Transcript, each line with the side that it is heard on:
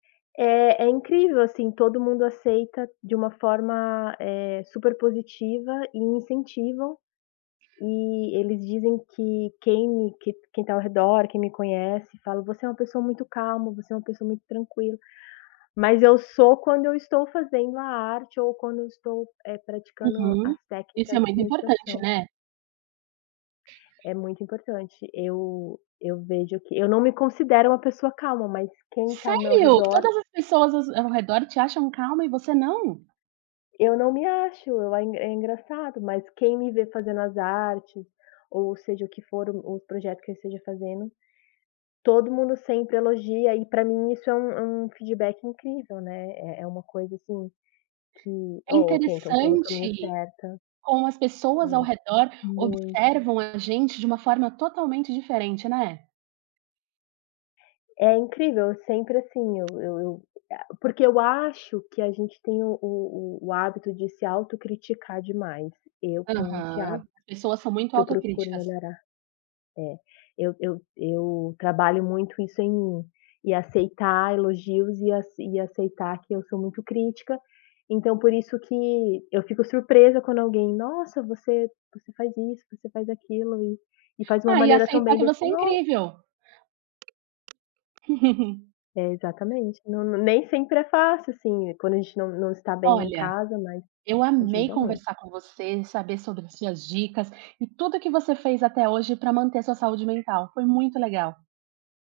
left: É é incrível, assim, todo mundo aceita de uma forma, eh, super positiva e incentivam, e eles dizem que quem me que quem tá ao redor, quem me conhece, fala: "Você é uma pessoa muito calma, você é uma pessoa muito tranquila", mas eu sou quando eu estou fazendo a arte ou quando eu estou, eh, praticando as
right: Uhum. Isso é
left: técnicas de
right: muito importante,
left: meditação.
right: né.
left: É muito importante, eu eu vejo que eu não me considero uma pessoa calma, mas quem tá ao meu
right: Sério?
left: redor.
right: Todas as pessoas aos ao redor te acham calma e você não?
left: Eu não me acho, eu ai é é engraçado, mas quem me vê fazendo as artes, ou seja o que for o os projeto que eu esteja fazendo, todo mundo sempre elogia e pra mim isso é um um feedback incrível ,né, é é uma coisa, assim, que
right: É
left: ó ok, então estou no caminho
right: interessante
left: certa é,
right: como as pessoas ao redor
left: muito.
right: observam a gente de uma forma totalmente diferente, né.
left: É incrível, eu sempre assim, eu eu, eh, porque eu acho que a gente tem o o o hábito de se autocriticar demais, e eu tenho esse
right: Aham,
left: hábito,
right: pessoas são muito
left: que eu procuro
right: autocríticas.
left: melhorar é, eu eu eu trabalho muito isso em mim, em aceitar elogios e ace e aceitar que eu sou muito crítica, então por isso que eu fico surpresa quando alguém: "Nossa você você faz isso, você faz aquilo e e faz uma
right: Ah, e
left: maneira tão
right: aceitar
left: bem"
right: que
left: dai eu
right: você é
left: falei: "Ó".
right: incrível.
left: É exatamente, não nem sempre é fácil, assim, quando a gente não não está bem em
right: Olha,
left: casa, mas
right: eu amei
left: ajuda
right: conversar
left: muito.
right: com você e saber sobre as suas dicas, e tudo que você fez até hoje para manter a sua saúde mental, foi muito legal.